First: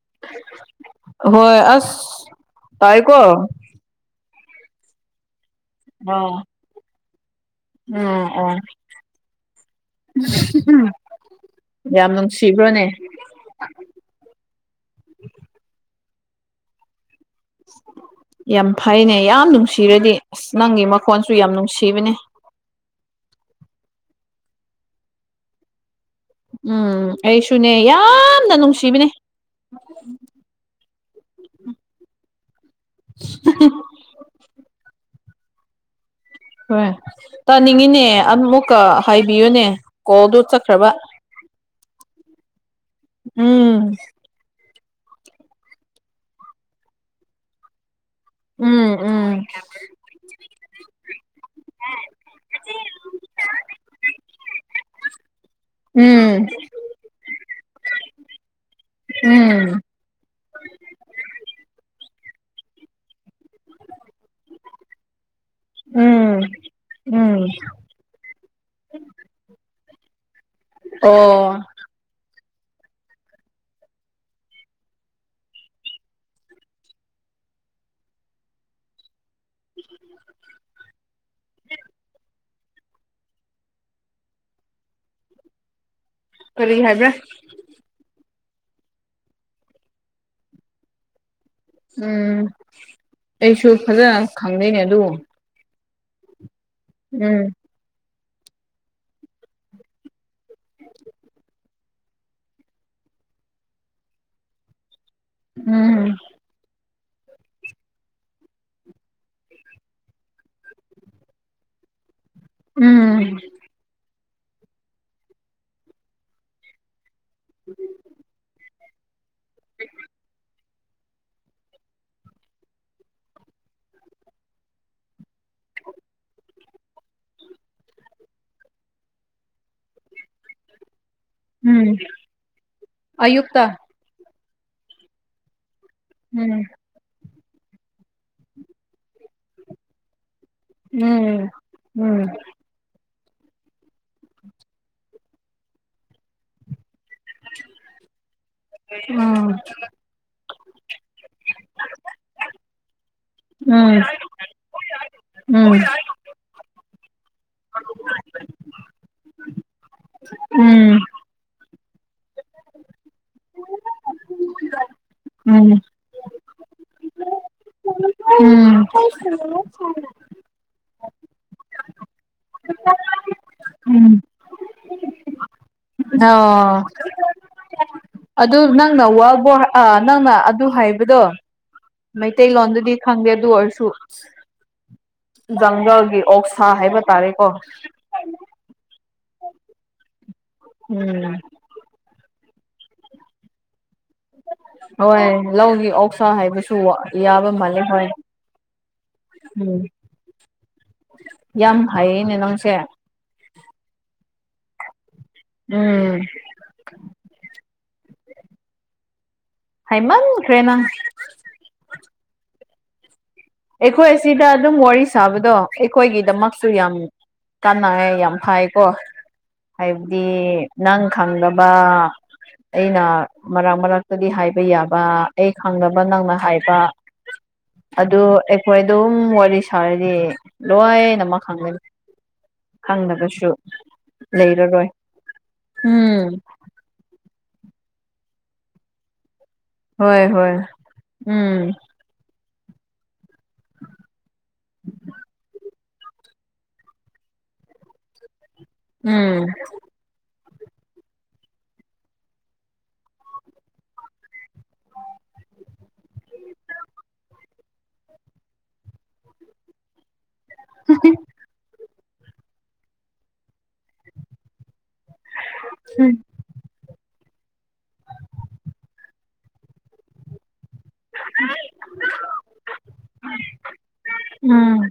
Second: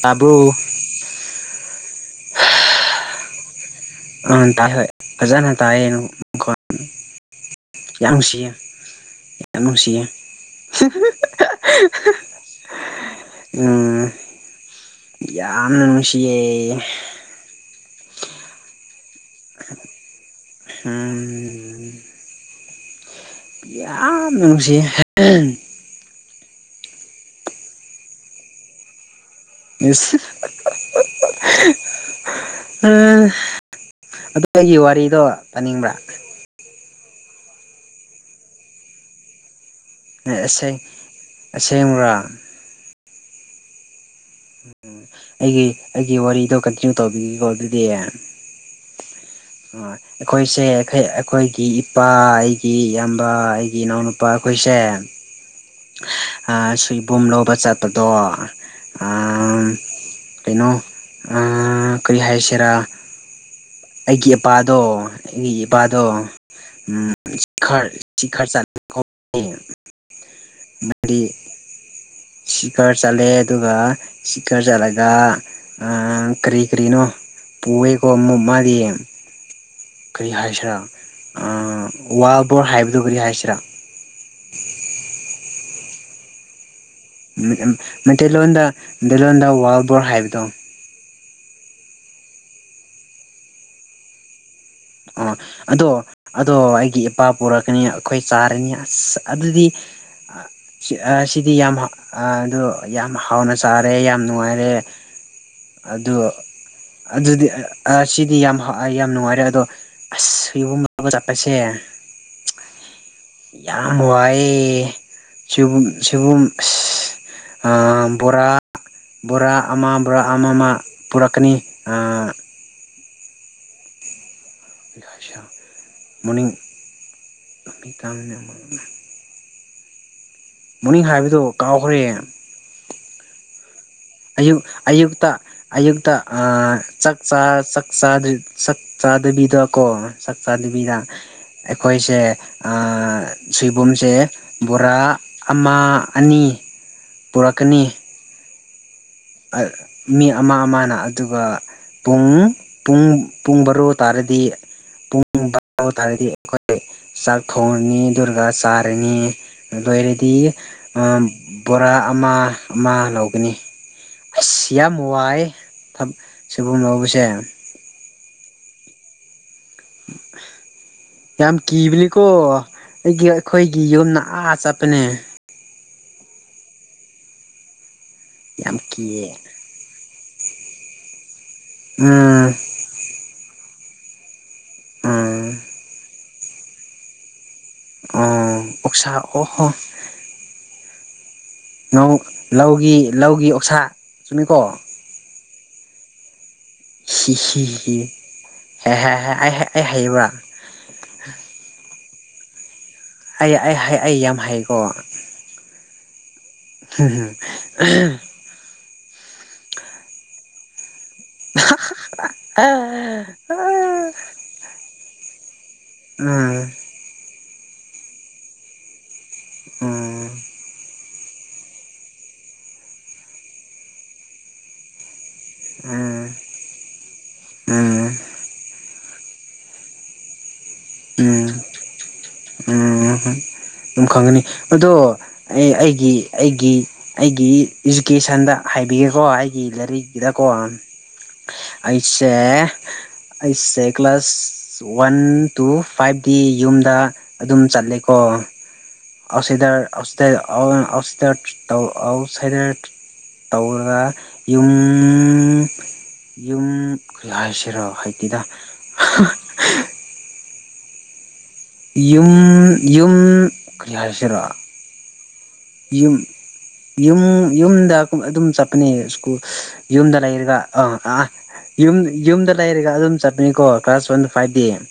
ꯇꯥꯕ꯭ꯔꯣ ꯍꯣꯏ ꯑꯁ ꯇꯥꯏꯀꯣ ꯑ ꯇꯥ ꯐꯖꯥꯅ ꯇꯥꯑꯌꯦꯅ ꯎꯝ ꯑꯣ ꯌꯥꯝ ꯅꯨꯡꯁꯤꯌꯦ ꯌꯥꯝ ꯅꯨꯡꯁꯤꯕ꯭ꯔꯣꯅꯦ ꯎꯝ ꯌꯥꯁꯤ ꯌꯥꯝ ꯐ ꯍꯥꯏꯅꯦ ꯌꯥꯝ ꯅꯨꯡꯁꯤꯔꯗꯤ ꯑꯁ ꯅꯪꯒꯤ ꯃꯈꯣꯟꯁꯨ ꯌꯥꯝ ꯅꯨꯡꯁꯤꯕꯅꯦ ꯌꯥꯝ ꯅꯨꯡꯁꯤ ꯎꯝ ꯑꯩꯁꯨꯅꯦ ꯌꯥꯝꯅ ꯅꯨꯡꯁꯤꯕꯅꯦ ꯃꯤ ꯎ ꯑꯗꯨ ꯑꯩꯒꯤ ꯋꯥꯔꯤꯗꯣ ꯇꯥꯅꯤꯡꯕ꯭ꯔꯥ ꯍꯣꯏ ꯇꯥꯅꯤꯡꯉꯤꯅꯦ ꯑꯃꯨꯛꯀ ꯍꯥꯏꯕꯤꯌꯨꯅꯦ ꯀꯣꯜꯗꯣ ꯑꯁꯤ ꯆꯠꯈ꯭ꯔꯕ ꯑꯁꯤꯁ ꯃꯥ ꯎꯝ ꯎ ꯑꯩꯒꯤ ꯑꯩꯒꯤ ꯋꯥꯔꯤꯗꯣ ꯀꯟꯇꯤꯅ꯭ꯌꯨ ꯇꯧꯕꯤꯒꯦꯀꯣ ꯑꯗꯨꯗꯤ ꯎꯝ ꯎꯝ ꯑꯩꯈꯣꯏꯁꯦ ꯑꯩꯈꯣꯏꯒꯤ ꯏꯄꯥ ꯑꯩꯒꯤ ꯏꯌꯥꯝꯕ ꯑꯩꯒꯤ ꯏꯅꯥꯎꯅꯨꯄꯥ ꯑꯩꯈꯣꯏꯁꯦ ꯎꯝ ꯁꯤꯕꯨꯝꯂꯣꯧꯕ ꯆꯠꯄꯗꯣ ꯎꯝ ꯀꯩꯅꯣ ꯀꯔꯤ ꯍꯥꯏꯁꯤꯔꯥ ꯑꯩꯒꯤ ꯏꯄꯥꯗꯣ ꯑꯩꯒꯤ ꯏꯄꯥꯗꯣ ꯎꯝ ꯎꯝ ꯎꯝꯔꯔ ꯆ ꯃꯔꯤ ꯑꯣ ꯁꯤꯀꯔ ꯆꯠꯂꯦ ꯑꯗꯨꯒ ꯁꯤꯀꯔ ꯆꯠꯂꯒ ꯀꯔꯤ ꯀꯔꯤꯅꯣ ꯄꯨꯋ ꯀꯃꯨꯝ ꯃꯗꯤꯌꯦꯦ ꯐꯕꯣꯔ ꯍꯥꯏꯕꯗꯨꯣ ꯀꯔꯤ ꯍꯥꯏꯁꯤꯔꯥ ꯑꯣꯏ ꯍꯥꯏ ꯃꯩꯇꯩꯂꯣꯟꯗ ꯃꯩꯇꯩꯂꯣꯟꯗ ꯋꯥꯜꯕꯣꯔ ꯍꯥꯏꯕꯗꯣ ꯎꯝ ꯑꯩꯁꯨ ꯐꯖ ꯑ ꯑꯗꯣ ꯑꯗꯣ ꯑꯩꯒꯤ ꯏꯄꯥ ꯎꯝ ꯄꯨꯔꯛꯀꯅꯤ ꯑꯩꯈꯣꯏ ꯆꯥꯔꯅꯤ ꯑꯁ ꯑꯗꯨꯗꯤ ꯁꯤꯗꯤ ꯌꯥꯝ ꯑ ꯌꯥꯝ ꯍꯥꯎꯅ ꯆꯥꯔꯦ ꯌꯥꯝ ꯅꯨꯡꯉꯥꯏꯔꯦ ꯑꯗꯨ ꯎꯝ ꯑꯗꯨꯗꯤ ꯁꯤꯗꯤ ꯌꯥꯝ ꯌꯥꯝ ꯅꯨꯡꯉꯥꯏꯔꯦ ꯑꯗꯣ ꯑꯁ ꯌꯕꯨꯡꯒ ꯆꯠꯄꯁꯦ ꯎꯝ ꯌꯥꯝ ꯋꯥꯏ ꯕꯣꯔꯥ ꯕꯣꯔꯥ ꯑꯃ ꯕꯣꯔꯥ ꯑꯃ ꯑꯃ ꯄꯨꯔꯛꯀꯅꯤ ꯑꯁ ꯃꯅꯤ ꯇ ꯑꯃ ꯃꯣꯔꯅꯤꯡ ꯍꯥꯏꯕꯗꯨꯣ ꯀꯥꯎꯈ꯭ꯔꯦ ꯑꯌꯨꯛꯇꯛꯇ ꯑꯌꯨꯛ ꯑꯌꯨꯛꯇ ꯑꯌꯨꯛꯇ ꯆꯥꯛ ꯆꯛ ꯆꯥꯗꯕꯤꯗ ꯀꯣ ꯆꯛ ꯆꯅꯕꯤꯗ ꯑꯩꯈꯣꯏꯁꯦ ꯁꯣꯏꯕꯨꯝꯁꯦ ꯕꯣꯔꯥ ꯑꯃ ꯑꯅꯤ ꯄꯨꯔꯛꯀꯅꯤ ꯃꯤ ꯑꯃ ꯑꯃꯅ ꯑꯗꯨꯒ ꯄꯨꯡ ꯄꯨꯡ ꯄꯨꯡ ꯕꯥꯔꯨ ꯇꯥꯔꯗꯤ ꯄꯨꯡ ꯕꯥꯔ ꯇꯥꯔꯗꯤ ꯑꯩꯈꯣꯏ ꯆꯥꯛ ꯊꯣꯡꯅꯤ ꯗꯨꯔꯒꯥ ꯆꯥꯔꯅꯤ ꯂꯣꯏꯔꯦꯗꯤ ꯕꯣꯔꯥ ꯑꯃ ꯑꯃ ꯂꯧꯒꯅꯤ ꯑꯁ ꯌꯥꯝ ꯋꯥꯏ ꯁꯒꯨꯝ ꯂꯧꯕꯁꯦ [unintelligible] ꯌꯥꯝ ꯀꯤꯕꯅꯤꯀꯣ ꯑꯩꯒꯤ ꯑꯩꯈꯣꯏꯒꯤ ꯌꯨꯝꯗ ꯑꯥ ꯆꯠꯄꯅꯦ ꯑꯣ ꯑꯗꯨ ꯌꯥꯝ ꯅꯪꯅ ꯀꯤꯌꯦ ꯋꯥꯕ ꯅꯪꯅ ꯑꯗꯨ ꯍꯥꯏꯕꯗꯣ ꯎꯝ ꯃꯩꯇꯩꯂꯣꯟꯗꯗꯤ ꯈꯪꯗꯦ ꯑꯗꯨ ꯑꯣꯏꯔꯁꯨ ꯎꯝ ꯖꯪꯒꯜꯒꯤ ꯑꯣꯛꯁꯥ ꯍꯥꯏꯕ ꯇꯥꯔꯦꯀꯣ ꯑꯣ ꯎꯁꯥ ꯑꯣꯍ ꯎꯝ ꯅ ꯂꯧꯒꯤ ꯂꯧꯒꯤ ꯑꯣꯛꯁꯥ ꯆꯨꯝꯃꯤꯀꯣ ꯍꯣꯏ ꯂꯧꯒꯤ ꯑꯛꯁꯥ ꯍꯥꯏꯕꯁꯨ ꯌꯥꯕ ꯃꯥꯜꯂꯦ ꯍꯣꯏ ꯑꯦꯍꯦ ꯍ ꯑꯩ ꯎꯝ ꯑꯩ ꯍꯥꯏꯕ ꯌꯥꯝ ꯍꯩꯌꯦꯅꯦ ꯅꯪꯁꯦ ꯑꯩ ꯑꯩ ꯍꯥꯏ ꯑꯩ ꯌꯥꯝ ꯍꯥꯏꯀꯣ ꯎꯝ [unintelligible] ꯍꯩꯃꯟ ꯀꯦꯅꯥ ꯑ ꯑ ꯑꯩꯈꯣꯏ ꯑꯁꯤꯗ ꯑꯗꯨꯝ ꯋꯥꯔꯤ ꯁꯥꯕꯗꯣ ꯎꯝ ꯑꯩꯈꯣꯏꯒꯤꯗꯃꯛꯁꯨ ꯌꯥꯝ ꯀꯥꯟꯅꯉ ꯌꯥꯝ ꯐꯥꯏꯀꯣ ꯍꯥꯏꯕꯗꯤ ꯎꯝ ꯅꯪ ꯈꯪꯗꯕ ꯑꯩꯅ ꯃꯔꯛ ꯃꯔꯛꯇꯗꯤ ꯍꯥꯏꯕ ꯌꯥꯕ ꯑꯩ ꯈꯪꯗꯅꯕ ꯅꯪꯅ ꯍꯥꯏꯕ ꯎꯝ ꯑꯗꯨ ꯑꯩꯈꯣꯏ ꯑꯗꯨꯝ ꯋꯥꯔꯤ ꯁꯥꯔꯗꯤ ꯂꯣꯏꯅꯃꯛ ꯈꯪꯒꯅꯤ ꯎꯝ ꯎꯝ ꯈꯪꯉꯒꯁꯨ ꯑꯗꯨꯝ ꯈꯪꯒꯅꯤ ꯑꯗꯣ ꯑꯩ ꯑꯩꯒꯤ ꯎꯝ ꯑꯩꯒꯤ ꯒꯤ ꯏꯖꯨꯀꯦꯁꯟꯗ ꯍꯥꯏꯕꯤꯒꯦꯀꯣ ꯑꯩ ꯑꯩꯒꯤ ꯂꯔꯤꯛ ꯍꯣꯏ ꯀꯗꯀꯣ ꯍꯣꯏ ꯎꯝ ꯑꯩꯁꯦ ꯑꯩꯁꯦ ꯀ꯭ꯂꯥꯁ ꯋꯥꯟ ꯇꯨ ꯐꯥꯏꯚꯗꯤ ꯌꯨꯝꯗ ꯑꯗꯨꯝ ꯆꯠꯂꯦꯀꯣ ꯎꯝ ꯑꯥꯎꯠꯁꯥꯏꯗꯔ ꯑꯥꯎꯠꯁꯗꯔ ꯑꯥꯎ ꯁꯠ ꯇꯧ ꯑꯥꯎꯠ ꯁꯥꯏꯗꯔ ꯇꯧꯔꯒ ꯌꯨꯝ ꯌꯨꯝ ꯀ ꯍꯥꯏꯁꯤꯔꯣ ꯍꯥꯏꯗꯤꯦꯗ ꯇ ꯌꯨꯝ ꯌꯨꯝ ꯀꯔꯤ ꯍꯥꯏꯁꯤꯔꯣ ꯌꯨꯝ ꯌꯨꯝ ꯌꯨꯝꯗ ꯑꯗꯨꯝ ꯆꯠꯄꯅꯦ ꯁꯀꯨꯜ ꯌꯨꯝꯗ ꯂꯩꯔꯒ ꯑ ꯑꯥ ꯌꯨꯝ ꯌꯨꯝꯗ ꯂꯩꯔꯒ ꯑꯗꯨꯝ ꯆꯠꯄꯅꯤꯀꯣ ꯀ꯭ꯂꯥꯁ ꯋꯥꯟ ꯐꯥꯏꯚꯗꯤ ꯎꯝ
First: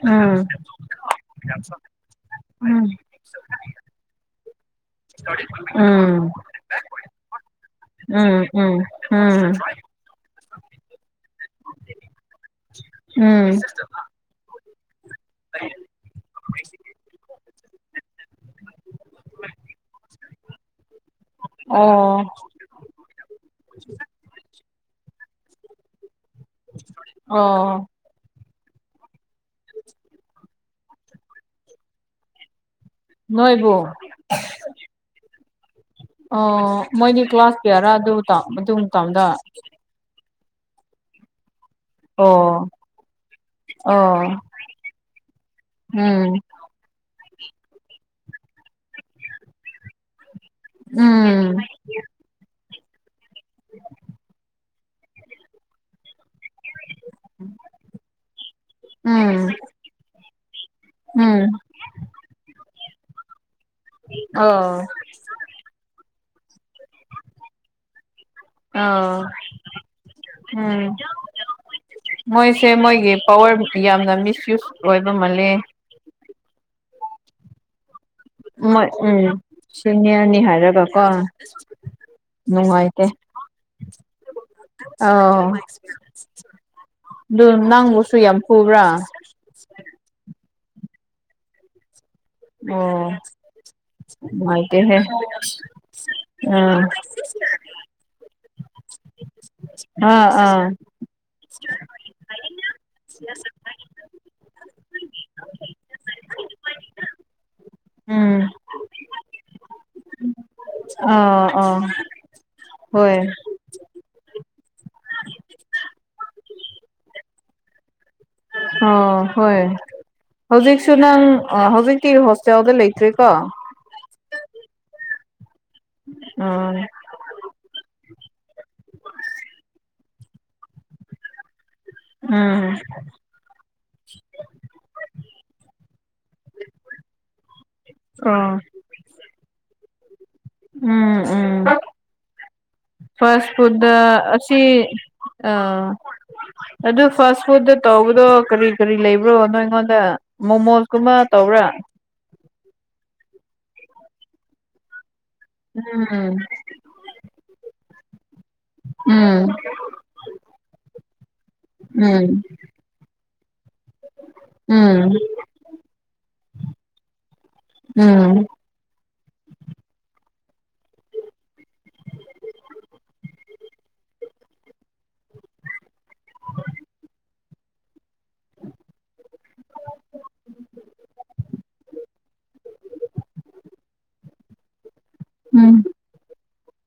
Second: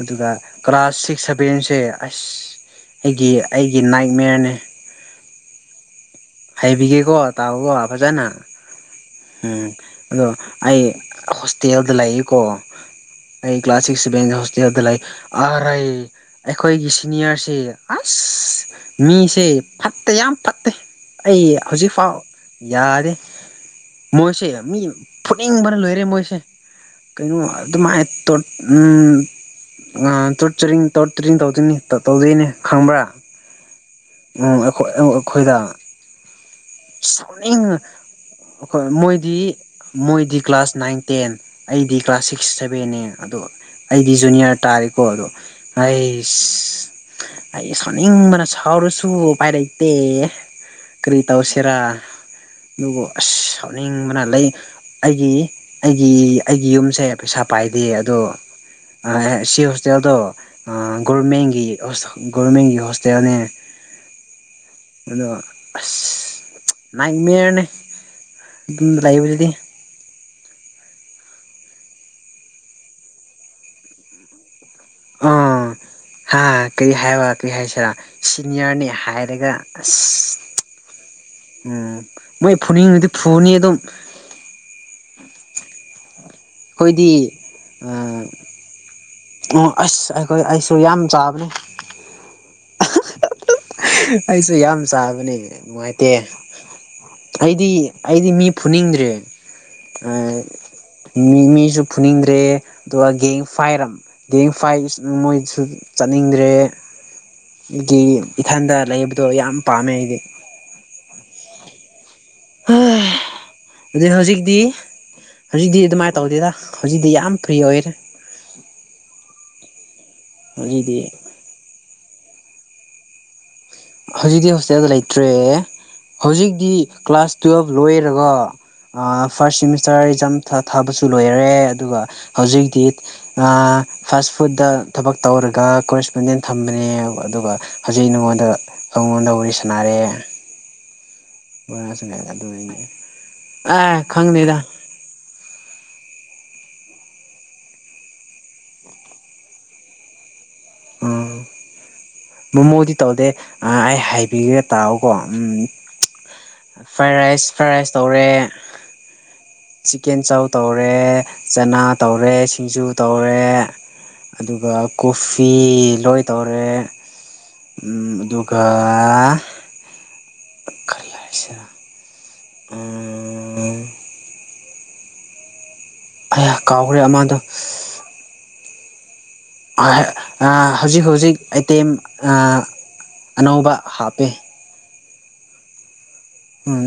ꯑꯗꯨꯒ ꯎꯝ ꯀ꯭ꯂꯥꯁ ꯁꯤꯛꯁ ꯁꯚꯦꯟꯁꯦ ꯑꯁ ꯎꯝ ꯑꯩꯒꯤ ꯑꯩꯒꯤ ꯅꯥꯏꯛ ꯃꯌꯔꯅꯦ ꯎꯝ ꯍꯩꯕꯤꯒꯦꯀꯣ ꯇꯥꯕꯀꯣ ꯐꯖꯅ ꯎꯝ ꯎꯝ ꯎꯝ ꯑꯗꯣ ꯑꯩ ꯍꯣꯁꯇꯦꯜꯗ ꯂꯩꯌꯦꯀꯣ ꯎꯝ ꯑꯩ ꯀ꯭ꯂꯥꯁ ꯁꯤꯛꯁ ꯁꯚꯦꯟꯗ ꯍ ꯁ ꯑꯗꯨꯗ ꯂꯩꯥ ꯑꯔꯩ ꯑꯩꯈꯣꯏꯒꯤ ꯁꯤꯅꯤꯌꯔꯁꯦ ꯑꯁ ꯃꯤꯁꯦ ꯑꯩ ꯐꯠꯇꯦ ꯌꯥꯝ ꯐꯠꯇꯦ ꯑꯩ ꯍꯧꯖꯤꯛ ꯐꯥꯎ ꯑꯣ ꯌꯥꯔꯦ ꯃꯣꯏꯁꯦ ꯃꯤ ꯐꯨꯅꯤꯡꯕꯅ ꯂꯣꯏꯔꯦ ꯃꯣꯏꯁꯦ ꯀꯩꯅꯣ ꯑꯣ ꯑꯗꯨꯃꯥꯏ ꯎ ꯇꯣꯔꯆꯔꯤꯡ ꯇꯔ ꯇ꯭ꯔꯤꯅꯤ ꯇꯧꯗꯣꯏꯅꯤ ꯇ ꯇꯧꯗꯣꯏꯅꯦ ꯈꯪꯕ꯭ꯔꯥ ꯅꯣꯏꯕꯨ ꯑꯩꯈꯣꯏꯗ ꯑꯣ ꯃꯣꯏꯗꯤ ꯀ꯭ꯂꯥꯁ ꯁꯥꯎꯅꯤꯡꯉ ꯀꯤꯌꯥꯔꯥ ꯑꯗꯨ ꯃꯇꯨꯡ ꯑꯩꯈꯣꯏ ꯇꯥꯎꯗ ꯃꯣꯏꯗꯤ ꯃꯣꯏꯗꯤ ꯀ꯭ꯂꯥꯁ ꯅꯥꯏꯟ ꯇꯦꯟ ꯑꯩꯗꯤ ꯀ꯭ꯂꯥꯁ ꯁꯤꯛꯁ ꯑꯣ ꯁꯚꯦꯟꯅꯦ ꯑꯗꯣ ꯑꯩꯗꯤ ꯑꯣ ꯖꯨꯅꯤꯌꯔ ꯇꯥꯔꯦꯀꯣ ꯑꯗꯣ ꯎꯝ ꯑꯩꯁ ꯑꯩ ꯁꯥꯎꯅꯤꯡꯕꯅ ꯁꯥꯎꯔꯁꯨ ꯄꯥꯏꯔꯩꯇꯦ ꯀꯔꯤ ꯎꯝ ꯇꯧꯁꯤꯔꯥ ꯑꯗꯨꯕꯨ ꯑꯁ ꯁꯥꯎꯅꯤꯡꯕꯅ ꯂꯩ ꯑꯩꯒꯤ ꯑꯩꯒꯤ ꯑꯩꯒꯤ ꯌꯨꯝꯁꯦ ꯄꯩꯁꯥ ꯄꯥꯏꯗꯦ ꯑꯗꯣ ꯎꯝ ꯁꯤ ꯍꯣꯁꯇꯦꯜꯗꯣ ꯎꯝ ꯒꯣꯔꯃꯦꯟꯒꯤ ꯒꯣꯔꯃꯦꯟꯒꯤ ꯍꯣꯁꯇꯦꯜꯅꯦ ꯑ ꯑꯗꯣ ꯑꯁ ꯅꯥꯏꯠꯃꯤꯌꯔꯅꯦ ꯑ ꯑꯗꯨꯝ ꯂꯩꯕꯗꯨꯗꯤ ꯎꯝ ꯃꯣꯏꯁꯦ ꯃꯣꯏꯒꯤ ꯄꯋꯥꯔꯕꯨꯗꯤ ꯌꯥꯝꯅ ꯃꯤꯁ ꯌꯨꯁ ꯑꯣꯏꯕꯃꯜꯂꯤ ꯑꯥ ꯍꯥ ꯀꯔꯤ ꯍꯥꯏꯔ ꯀꯔꯤ ꯍꯥꯏꯁꯤꯔꯥ ꯁꯤꯅꯤꯌꯔꯅꯤ ꯃꯣꯏ ꯎꯝ ꯍꯥꯏꯔꯒ ꯁꯤꯅꯤꯌꯔꯅꯤ ꯑꯁ ꯍꯥꯏꯔꯒꯀꯣ ꯎꯝ ꯃꯣꯏ ꯐꯣꯟ ꯅꯨꯡꯉꯥꯏꯇꯦ ꯐꯣꯟ ꯑꯗꯨꯣ ꯑꯥꯎ ꯑꯩꯈꯣꯏꯗꯤ ꯑꯗꯨ ꯅꯪꯕꯨꯁꯨ ꯌꯥꯝ ꯐꯨꯕ꯭ꯔꯥ ꯑꯣ ꯑꯁ ꯑꯩꯈꯣꯏ ꯑꯩꯁꯨ ꯌꯥꯝ ꯆꯥꯕꯅꯦ ꯑꯣ ꯑꯩꯁꯨ ꯌꯥꯝ ꯅꯨꯡꯉꯥꯏꯇꯦꯍꯦ ꯆꯥꯕꯅꯦ ꯅꯨꯡꯉꯥꯏꯇꯦ ꯑꯥ ꯑꯩꯗꯤ ꯑꯩꯗꯤ ꯃꯤ ꯐꯨꯅꯤꯡꯗ꯭ꯔꯦ ꯑ ꯑꯥ ꯑꯥ ꯃꯤ ꯃꯤꯁꯨ ꯐꯨꯅꯤꯡꯗ꯭ꯔꯦ ꯑꯗꯨꯒ ꯐꯥꯏꯔꯝ ꯐꯥꯏ ꯃꯣꯏꯁꯨ ꯆꯠꯅꯤꯡꯗ꯭ꯔꯦ ꯑꯗꯒꯤ ꯎꯝ ꯏꯊꯟꯗ ꯂꯩ ꯑꯗꯨꯣ ꯌꯥꯝ ꯄꯥꯝꯃꯦ ꯏꯗꯤ ꯑ ꯑꯥ ꯍꯣꯏ ꯑꯗꯨ ꯍꯧꯖꯤꯛꯇꯤ ꯍꯧꯖꯤꯛꯇꯤ ꯑꯗꯨꯃꯥꯏꯅ ꯇꯧꯗꯦꯗ ꯍꯧꯖꯤꯛꯇꯤ ꯌꯥꯝ ꯐ꯭ꯔꯤ ꯑꯣꯏꯔꯦ ꯑꯣ ꯍꯣꯏ ꯍꯧꯖꯤꯛꯁꯨ ꯍꯧꯖꯤꯛꯇꯤ ꯅꯪ ꯍꯧꯖꯤꯛ ꯔ ꯍꯁ ꯌꯥꯎꯗ ꯂꯩꯇ꯭ꯦ ꯀꯣ ꯍꯧꯖꯤꯛꯇꯤ ꯍꯣꯁꯇꯦꯜꯗ ꯂꯩꯇ꯭ꯔꯦ ꯍꯧꯖꯤꯛꯇꯤ ꯎꯝ ꯀ꯭ꯂꯥꯁ ꯇꯨꯋꯦꯜꯕ ꯂꯣꯏꯔꯦ ꯐꯥꯔꯁꯇꯔꯥꯝ ꯊꯥꯕꯁꯨ ꯂꯣꯏꯔꯦ ꯑꯗꯨꯒ ꯎꯝ ꯍꯧꯖꯤꯛꯇꯤ ꯐꯥꯁ ꯐꯨꯗꯇ ꯊꯕꯛ ꯇꯧꯔꯒ ꯀꯣꯔꯦꯁꯄꯣꯟꯗꯦꯟ ꯊꯝꯕꯅꯤ ꯑꯗꯨꯒ ꯍꯧꯖꯤꯛ ꯅꯉꯣꯟꯗ ꯑꯣ ꯑꯩꯉꯣꯟꯗ ꯋꯥꯔꯤ ꯁꯥꯟꯅꯔꯑꯦ ꯎꯝ ꯎꯝ ꯑꯗꯨꯅꯤꯅꯦ ꯐꯥꯁ ꯐꯨꯗ ꯑꯦ ꯈꯪꯗꯦꯗ ꯑꯁꯤꯁꯤ ꯑꯥ ꯑꯗꯨ ꯐꯥꯁ ꯐꯨꯗꯇ ꯇꯧꯕꯗꯣ ꯀꯔꯤ ꯀꯔꯤ ꯂꯩꯕ꯭ꯔꯣ ꯅꯣ ꯑꯩꯉꯣꯟꯗ ꯃꯣꯃꯣꯁꯀꯨꯝꯕ ꯎꯝ ꯇꯧꯕꯔꯥ ꯃꯣꯃꯣꯗꯤ ꯇꯧꯗꯦ ꯑꯩ ꯍꯥꯏꯕꯤꯒꯦ ꯇꯥꯛꯑꯣꯀꯣ ꯎꯝ ꯎꯝ ꯐ꯭ꯔꯥꯏ ꯔꯥꯏꯁ ꯐ꯭ꯔꯥꯏ ꯔꯥꯏꯁ ꯇꯧꯔꯦ ꯎꯝ ꯆꯤꯛꯀꯦꯟ ꯆꯧ ꯇꯧꯔꯦ ꯆꯅꯥ ꯎꯝ ꯇꯧꯔꯦ ꯁꯤꯡꯖꯨ ꯇꯧꯔꯦ ꯑꯗꯨꯒ ꯎꯝ ꯀꯣꯐꯤ ꯂꯣꯏ ꯇꯧꯔꯦ ꯎꯝ ꯑꯗꯨꯒ ꯈꯜꯂꯁꯔ ꯑ ꯑꯩꯥꯛ ꯀꯥꯎꯈ꯭ꯔꯦ ꯑꯃꯗꯣ ꯍꯧꯖꯤꯛ ꯍꯧꯖꯤꯛ ꯑꯥꯏꯇꯦꯝ ꯑꯅꯧꯕꯧꯕ ꯍꯥꯞꯄꯦ ꯎꯝ ꯎꯝ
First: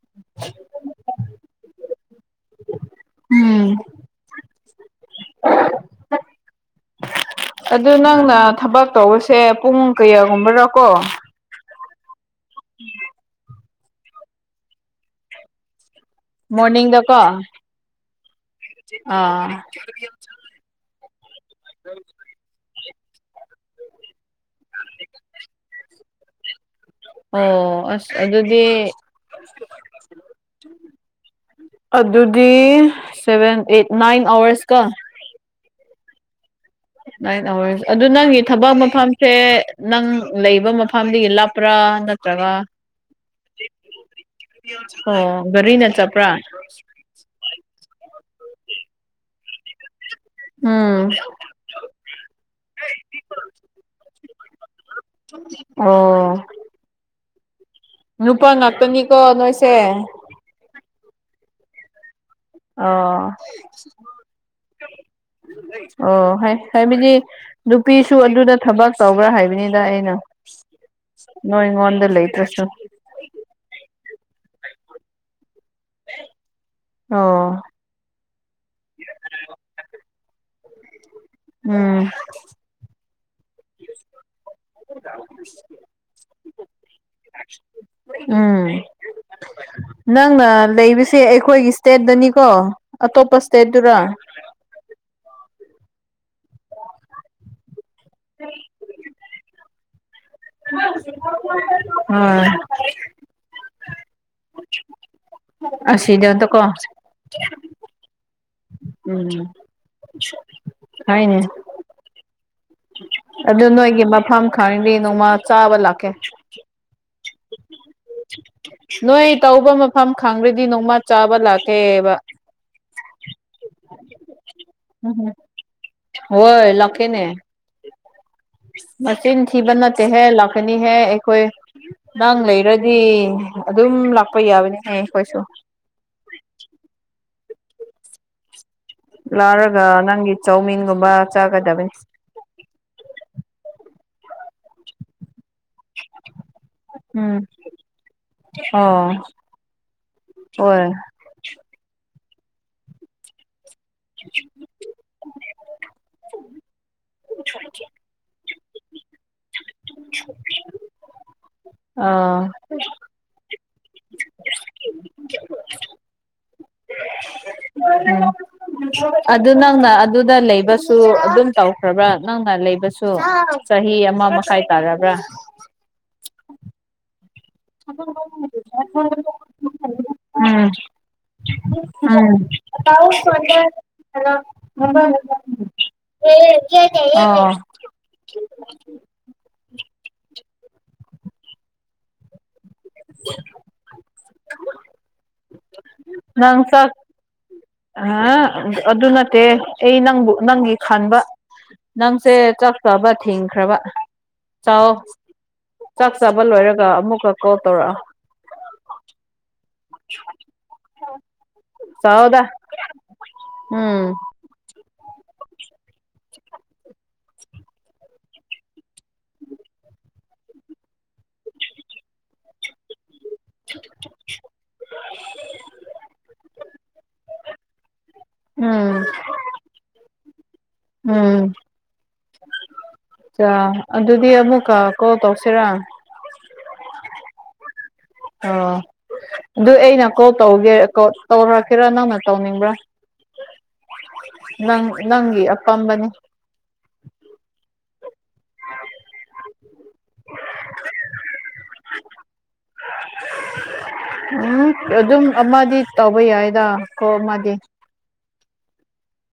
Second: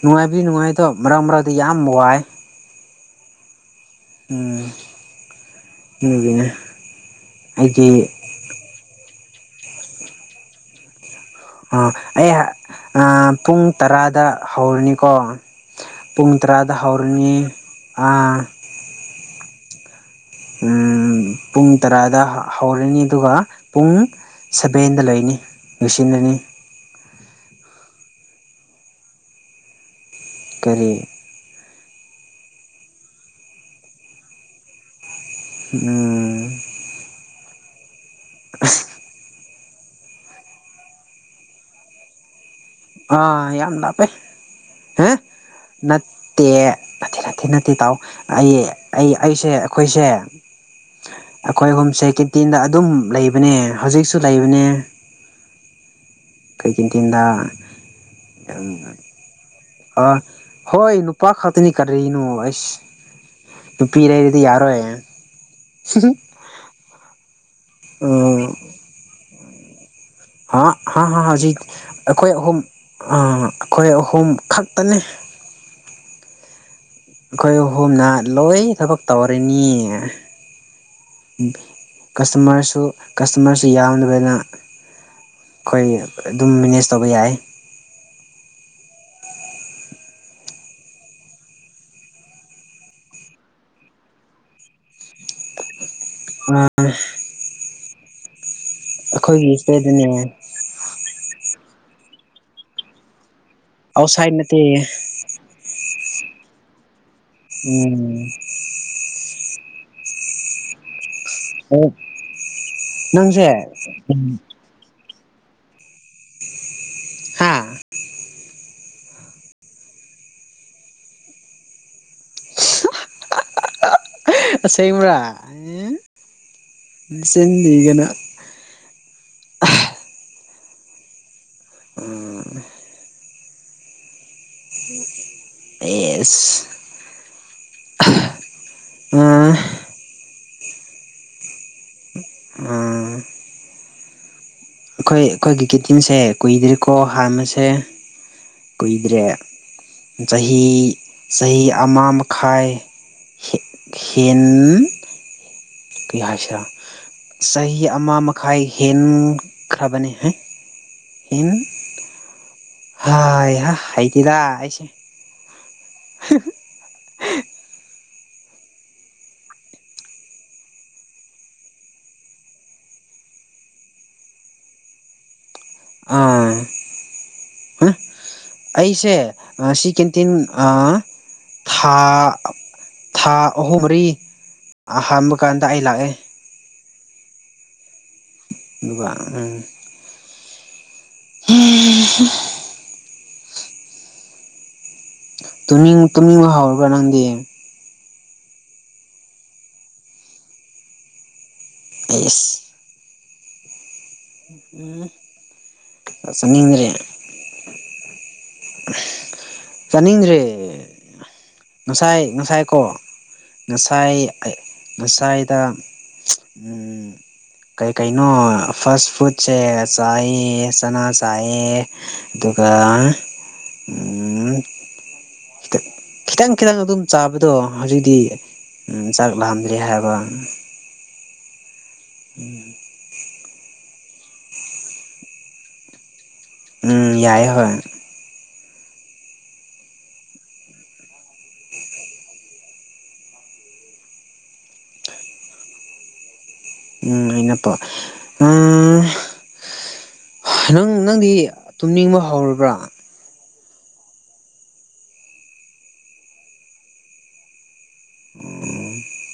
ꯅꯨꯡꯉꯥꯏꯕꯗꯤ ꯅꯨꯡꯉꯥꯏꯗ ꯃꯔꯥꯡ ꯃꯔꯥꯡꯗꯤ ꯌꯥꯝ ꯋꯥꯏ ꯎꯝ ꯎꯝ ꯌꯦꯗꯒꯤꯅꯦ ꯑꯩꯒꯤ ꯁꯦ ꯄꯨꯡ ꯀꯌꯥꯒꯨꯝꯕꯔꯥꯀꯣ ꯑꯣ ꯑꯩ ꯄꯨꯡ ꯇꯔꯥꯗ ꯍꯧꯔꯅꯤꯀꯣ ꯄꯨꯡ ꯇꯔꯥꯗ ꯃꯣꯔꯅꯤꯡꯗꯀꯣ ꯍꯧꯥꯎꯔꯤꯅꯤ ꯑ [unintelligible] ꯎ ꯄꯨꯡ ꯇꯔꯥꯗ ꯍꯧꯔꯅꯤ ꯑꯗꯨꯒ ꯄꯨꯡ ꯁꯚꯦꯟꯗ ꯂꯩꯅꯤ ꯂꯣꯏꯁꯤꯟꯅꯅꯤ ꯑꯣ ꯑꯁ ꯑꯗꯨꯗꯤ ꯀꯔꯤ ꯑꯗꯨꯗꯤ ꯁꯦꯚꯦꯟ ꯑꯦ ꯅꯥꯏꯟ ꯑꯋꯔꯁ ꯀ ꯎꯝ ꯅꯥꯏꯟ ꯑꯋꯥꯔꯁ ꯑꯗꯨ ꯅꯪꯒꯤ ꯊꯕꯛ ꯃꯐꯝꯁꯦ ꯅꯪ ꯂꯩꯕ ꯃꯐꯝꯗꯒꯤ ꯂꯞꯄ꯭ꯔꯥ ꯅꯠꯇ꯭ꯔꯒ ꯑꯥ ꯌꯥꯝꯗꯥ ꯄꯦ ꯍꯥ ꯑꯣ ꯒꯥꯔꯤꯅ ꯆꯠꯄ꯭ꯔꯥ ꯅꯠꯇꯦ ꯅ ꯅ ꯅꯠꯇꯦ ꯇꯥꯎ ꯑꯩ ꯑꯩ ꯑꯩꯁꯦ ꯑꯩꯈꯣꯏꯁꯦ ꯎꯝ ꯑꯩꯈꯣꯏ ꯑꯍꯨꯝꯁꯦ ꯀꯦꯇꯤꯟꯗ ꯑꯗꯨꯝ ꯂꯩꯕꯅꯦ ꯍꯧꯖꯤꯛꯁꯨ ꯂꯩꯕꯅꯦ ꯆ ꯀꯩꯀꯤꯟ ꯇꯤꯟꯗꯗꯥ ꯅꯄꯥꯅꯥꯥꯛꯇꯅꯤ ꯀꯣ ꯅ ꯑ ꯍꯣꯏ ꯅꯨꯄꯥ ꯈꯇꯅꯤ ꯀꯔꯅꯣ ꯑꯣ ꯅꯨ ꯄꯤꯔꯗꯤ ꯌꯥꯔꯣ ꯑꯣ ꯍꯥꯏ ꯍꯥꯏ ꯃꯤꯖꯤ ꯅꯨꯄꯤꯁꯨ ꯎꯝ ꯑꯗꯨꯗ ꯊꯕꯛ ꯇꯧꯕ꯭ꯔꯥ ꯍꯥꯏꯕꯅꯤꯗ ꯑꯩꯅ ꯍꯥ ꯍ ꯍꯖꯤ ꯅꯣꯏꯉꯣꯟꯗ ꯑꯩꯈꯣꯏ ꯍ ꯂꯩꯇ꯭ꯔꯁꯨ ꯑ ꯑꯩꯈꯣꯏ ꯀꯣꯝ ꯈꯛꯇꯅꯤ ꯑꯩꯈꯣꯏ ꯑꯣ ꯑꯍꯨꯝꯅ ꯂꯣꯏ ꯊꯕꯛ ꯇꯧꯔꯤꯅꯤ ꯎꯝ ꯀꯁꯇꯃꯔꯁꯨ ꯀꯁꯇꯃꯔꯁꯨ ꯌꯥꯝꯗꯕꯅ ꯑꯩꯈꯣꯏ ꯑꯗꯨꯝ ꯃꯦꯅꯦꯖ ꯇꯧꯕ ꯌꯥꯏ ꯎꯝ ꯅꯪꯅ ꯂꯩꯕꯁꯦ ꯑꯩꯈꯣꯏꯒꯤ ꯏꯁꯇꯦꯠꯇꯅꯤꯀꯣ ꯑꯇꯣꯞꯄ ꯏꯁꯇꯦꯠꯇꯔ ꯍ ꯑ ꯎ ꯑꯩꯈꯣꯏꯒꯤ ꯏꯁꯇ ꯑꯗꯨꯅꯦ ꯑꯣꯝ ꯑꯥꯎꯠ ꯁꯥꯏꯠ ꯅꯠꯇꯦ ꯑ ꯁꯤꯗꯗ ꯀꯣ ꯎꯝ ꯎꯝ ꯍꯥꯏꯅꯦ ꯎ ꯑꯗꯨ ꯅꯣꯏꯒꯤ ꯃꯐꯝ ꯈꯥꯉꯗ ꯅꯣꯡꯃ ꯆꯥꯕ ꯂꯥꯛꯀꯦ ꯍꯥꯥ ꯅꯣꯏ ꯇꯧꯕ ꯃꯐꯝ ꯈꯪꯈ꯭ꯔꯗꯤ ꯅꯣꯡꯃ ꯆꯥꯕ ꯂꯥꯛꯀꯦꯕ ꯑ ꯁꯦꯡ ꯃꯔꯥ ꯍꯣꯏ ꯂꯥꯛꯀꯦꯅꯦ ꯂꯩꯒꯅ ꯃꯆꯤꯟ ꯊꯤꯕꯟ ꯇꯦ ꯍꯦ ꯂꯥꯛ ꯂꯥꯛꯀꯅꯤꯍꯦ ꯑꯩꯈꯣꯏ ꯅꯪ ꯂꯩꯔꯗꯤ ꯑꯗꯨꯝ ꯂꯥꯛ ꯄꯩ ꯌꯥꯕꯅꯤ ꯀꯣꯏꯁꯨ ꯑꯦꯁ ꯑ ꯂꯥꯔꯒ ꯅꯪꯒꯤ ꯆꯧꯃꯤꯟꯒꯨꯝꯕ ꯆꯥꯒꯗꯕꯅꯦ ꯎꯝ ꯑꯩꯈꯣꯏ ꯑꯩꯈꯣꯏꯒꯤ ꯀꯦꯇꯤꯟꯁꯦ ꯀꯨꯏꯗ꯭ꯔꯤꯀꯣ ꯎꯝ ꯍꯥꯟꯅꯁꯦ ꯑꯣ ꯀꯨꯏꯗ꯭ꯔꯦ ꯆꯍꯤ ꯍꯣꯏ ꯆꯍꯤ ꯑꯃ ꯈꯥꯏ ꯍꯦꯟ ꯀ ꯍꯥꯏꯁꯤꯔꯥ ꯆꯍꯤ ꯑꯃ ꯃꯈꯥꯏ ꯍꯦꯟ ꯈꯔꯕꯅꯦ ꯍꯥꯏ ꯏꯟ ꯑꯥ ꯍꯥ ꯍꯥꯏꯩꯗꯤꯤꯗ ꯍꯥꯏꯁꯦ ꯍ ꯑꯗꯨ ꯅꯪꯅ ꯑꯗꯨꯗ ꯂꯩꯕꯁꯨ ꯑꯗꯨꯝ ꯇꯧꯈ꯭ꯔꯕ꯭ꯔꯥ ꯅꯪꯅ ꯂꯩꯕꯁꯨ ꯆꯍꯤ ꯑꯃ ꯃꯈꯥꯏ ꯇꯥꯔꯕ꯭ꯔꯥ ꯑꯥ ꯍꯥ ꯑꯩꯁꯦ ꯁꯤ ꯀꯦꯟꯇꯤꯟ ꯊꯥ ꯊꯥ ꯇ ꯑꯍꯨꯝ ꯃꯔꯤ ꯑꯍꯥꯟꯕ ꯀꯥꯟꯗ ꯀ ꯑꯩ ꯂꯥꯛꯑꯦ ꯀ ꯑꯗꯨꯒ ꯎ ꯎ [unintelligible] ꯃꯤ ꯍꯥꯎꯔ ꯀ ꯅꯗꯤ ꯍꯥ ꯑꯗꯨ ꯅꯠꯇꯦ ꯑꯩ ꯅꯪꯕꯨ ꯅꯪꯒꯤ ꯈꯟꯕ ꯅꯪꯁꯦ ꯆꯥꯛ ꯑꯩꯁ ꯆꯥꯕ ꯊꯤꯡꯈ꯭ꯔꯕ ꯆꯥꯎ ꯎꯝ ꯆꯥꯛ ꯆꯥꯕ ꯂꯣꯏꯔꯒ ꯑꯃꯨꯛꯀ ꯀꯣꯜ ꯇꯧꯔꯛꯑꯣ ꯇꯥꯅꯤꯡ꯭ꯔ ꯉꯁꯥꯏ ꯆꯥꯎꯗ ꯉꯁꯥꯏ ꯀꯣ ꯎꯝ ꯉꯁꯥꯏ ꯉꯁꯥꯏꯗ ꯀꯩ ꯀꯩꯅꯣ ꯐꯥꯁ ꯐꯨꯗꯁꯦ ꯆꯥꯏꯑ ꯆꯅꯥ ꯆꯥꯏꯑ ꯑꯗꯨꯒ ꯑꯗꯨꯒ [unintelligible] ꯈꯤꯇꯪ ꯈꯤꯇꯪ ꯑꯗꯨꯝ ꯆꯥꯕꯗꯣ ꯍꯧꯖꯤꯛꯇꯤ ꯎꯝ ꯆꯥꯛ ꯂꯥꯛꯝꯗ꯭ꯔꯦ ꯍꯥꯏꯕ ꯎꯝ ꯎꯝ ꯑ ꯑꯗꯨꯗꯤ ꯑꯃꯨꯛꯀ ꯀꯣꯜ ꯇꯧꯁꯤꯔꯥ ꯎꯝ ꯌꯥꯏꯑ ꯍꯣꯏ ꯑꯣ ꯑꯗꯨ ꯑꯩꯅ ꯀꯣꯜ ꯇꯧꯒꯦ ꯇꯧꯔꯛꯀꯦꯔꯥ ꯅꯪꯅ ꯇꯧꯅꯤꯡꯕ꯭ꯔꯥ ꯅꯪ ꯅꯪꯤ ꯑꯄꯥꯑꯝꯕꯅꯤ ꯎꯝ ꯑꯩꯅꯠꯇꯣ ꯑ ꯅꯪ ꯅꯪꯗꯤ ꯇꯨꯝꯅꯤꯡꯕ ꯍꯧꯔꯕ꯭ꯔꯥ ꯎꯝ ꯑꯗꯨꯝ ꯑꯃꯗꯤ ꯇꯧꯕ ꯌꯥꯏꯗ ꯀꯣ ꯑꯃꯗꯤ ꯎꯝ